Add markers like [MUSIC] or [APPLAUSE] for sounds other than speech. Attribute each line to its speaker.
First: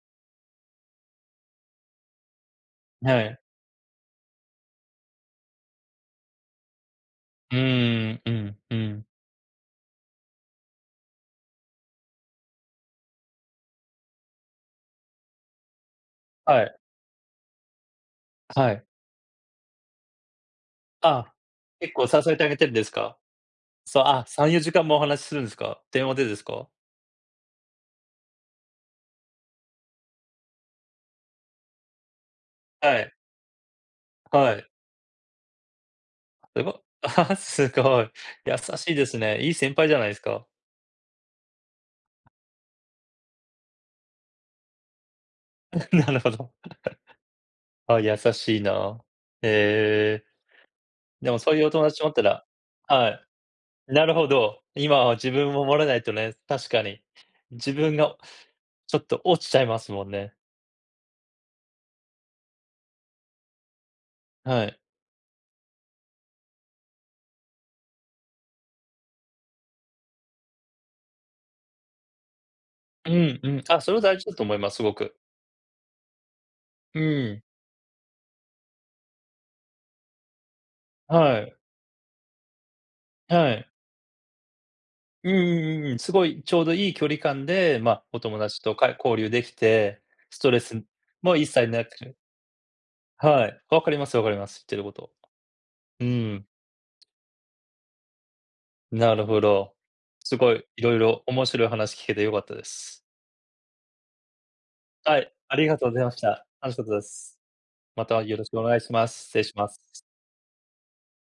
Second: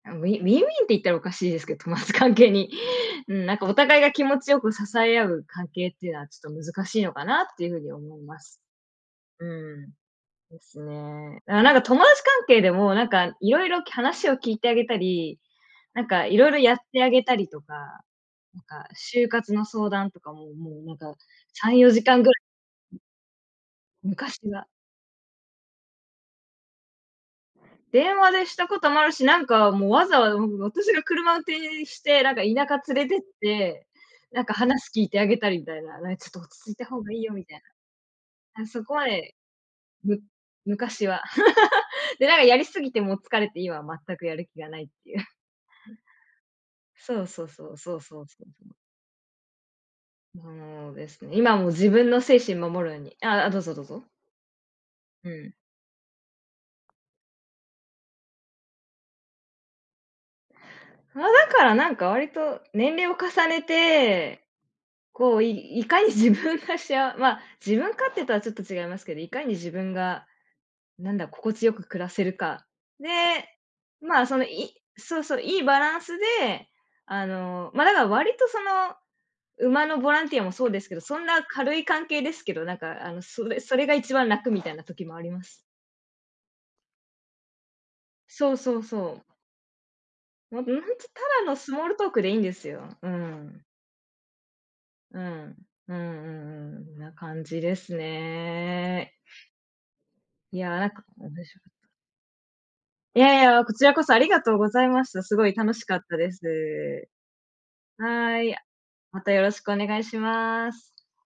Speaker 1: あ、ウィウィンウィンって言ったらおかしいですけど、友達関係に。う
Speaker 2: [UNINTELLIGIBLE]
Speaker 1: ん、なんかお互いが気持ちよく支え合う関係っていうのは、ちょっと難しいのかなっ
Speaker 2: う
Speaker 1: ていう風に
Speaker 2: ー
Speaker 1: 思い
Speaker 2: ん、う
Speaker 1: ます。
Speaker 2: ん、うん。
Speaker 1: うん。ですね。あ、なんか友達関係でも、なんかいろいろ話を聞いてあげたり、なんかいろいろ
Speaker 2: は
Speaker 1: や
Speaker 2: い。
Speaker 1: ってあげたりとか、なん
Speaker 2: はい。
Speaker 1: か就活の相談とかも、もうなんか
Speaker 2: ああ、
Speaker 1: さんよ
Speaker 2: 結
Speaker 1: じ
Speaker 2: 構
Speaker 1: か
Speaker 2: 支
Speaker 1: んぐら
Speaker 2: えてあげてるんですか？そう、あ、
Speaker 1: 昔
Speaker 2: さんよ
Speaker 1: は。
Speaker 2: じかんもお話しするんですか？電話でですか？
Speaker 1: 電話でしたこともあるし、なんかもう、わざわざ私がう車運転して、なんか田舎
Speaker 2: は
Speaker 1: 連
Speaker 2: い。
Speaker 1: れてって、なん
Speaker 2: は
Speaker 1: か
Speaker 2: い。
Speaker 1: 話聞いてあげたりみたいな、なんか「ちょっと落ち
Speaker 2: す
Speaker 1: 着い
Speaker 2: ご、
Speaker 1: た方がいいよ」
Speaker 2: [LAUGHS]
Speaker 1: みたい
Speaker 2: すごい。優
Speaker 1: な。なそ
Speaker 2: し
Speaker 1: こ
Speaker 2: いで
Speaker 1: ま
Speaker 2: す
Speaker 1: で、
Speaker 2: ね。いい先輩じゃない
Speaker 1: む
Speaker 2: すか。
Speaker 1: 昔は。[LAUGHS] で、なんかやりすぎてもう疲れて、今は全くやる気がないっていう。[CHUCKLES]
Speaker 2: [CHUCKLES] なるほど。
Speaker 1: そうそうそ
Speaker 2: [CHUCKLES]
Speaker 1: う
Speaker 2: あ
Speaker 1: そ
Speaker 2: あ、
Speaker 1: う
Speaker 2: 優
Speaker 1: そう、そう、
Speaker 2: しい
Speaker 1: そう。
Speaker 2: な。へえ。
Speaker 1: そおです
Speaker 2: で
Speaker 1: ね、
Speaker 2: もそう
Speaker 1: 今
Speaker 2: い
Speaker 1: も
Speaker 2: う
Speaker 1: う
Speaker 2: お友
Speaker 1: 自
Speaker 2: 達持
Speaker 1: 分
Speaker 2: っ
Speaker 1: の
Speaker 2: た
Speaker 1: 精
Speaker 2: ら
Speaker 1: 神守るの
Speaker 2: は
Speaker 1: に
Speaker 2: い。
Speaker 1: あ、どうぞどうぞ。
Speaker 2: なるほど。今は
Speaker 1: う
Speaker 2: 自
Speaker 1: ん。
Speaker 2: 分を守らないとね、確かに。自分がちょっと落ちちゃいますもんね。
Speaker 1: ああ、だからなんか割と年齢を重ねて、
Speaker 2: はい。
Speaker 1: こう、いいかに自分がしあま、自分勝手とはちょっと違いますけど、いかに自分が、なんだ、心地よく暮らせるか。で、
Speaker 2: うん、うん。あ、それは大事
Speaker 1: ま、
Speaker 2: だ
Speaker 1: その
Speaker 2: と思いま
Speaker 1: い
Speaker 2: す、すごく。
Speaker 1: そうそう、いいバランスで、
Speaker 2: う
Speaker 1: あ
Speaker 2: ん。
Speaker 1: のま、だから割とその馬のボランティアもそうですけど、そん
Speaker 2: は
Speaker 1: な
Speaker 2: い。
Speaker 1: 軽い関係ですけど、なんかあのそ
Speaker 2: は
Speaker 1: れ
Speaker 2: い。
Speaker 1: それが一番楽みたいな時もあり
Speaker 2: うん
Speaker 1: ます。
Speaker 2: うんうんうん。すごいちょうどいい距離感で、ま、お友
Speaker 1: そう
Speaker 2: 達と
Speaker 1: そう
Speaker 2: か
Speaker 1: そ
Speaker 2: 交
Speaker 1: う。
Speaker 2: 流できて、スト
Speaker 1: な
Speaker 2: レ
Speaker 1: うんつ
Speaker 2: ス
Speaker 1: た
Speaker 2: も
Speaker 1: だ
Speaker 2: 一
Speaker 1: の
Speaker 2: 切
Speaker 1: スモ
Speaker 2: な
Speaker 1: ールトー
Speaker 2: く。
Speaker 1: クでいいんですよ。う
Speaker 2: はい。
Speaker 1: ん。
Speaker 2: 分かります分かります。言ってること。
Speaker 1: うん、うんうんう
Speaker 2: うん。
Speaker 1: ん、んな感じですね。
Speaker 2: なるほど。すご
Speaker 1: い
Speaker 2: い、
Speaker 1: や、
Speaker 2: い
Speaker 1: なん
Speaker 2: ろい
Speaker 1: か
Speaker 2: ろ
Speaker 1: 面
Speaker 2: 面
Speaker 1: 白
Speaker 2: 白い話聞けて良かったです。
Speaker 1: いやいや、こちらこそありがとうございまし
Speaker 2: は
Speaker 1: た。
Speaker 2: い、
Speaker 1: すごい
Speaker 2: あり
Speaker 1: 楽
Speaker 2: が
Speaker 1: し
Speaker 2: とうご
Speaker 1: かっ
Speaker 2: ざいま
Speaker 1: た
Speaker 2: し
Speaker 1: で
Speaker 2: た。楽しかったで
Speaker 1: す。
Speaker 2: す。またよ
Speaker 1: は
Speaker 2: ろ
Speaker 1: い、い
Speaker 2: し
Speaker 1: や、
Speaker 2: くお願いしま
Speaker 1: ま
Speaker 2: す。
Speaker 1: た
Speaker 2: 失
Speaker 1: よ
Speaker 2: 礼
Speaker 1: ろ
Speaker 2: し
Speaker 1: し
Speaker 2: ま
Speaker 1: くお願
Speaker 2: す。
Speaker 1: いします。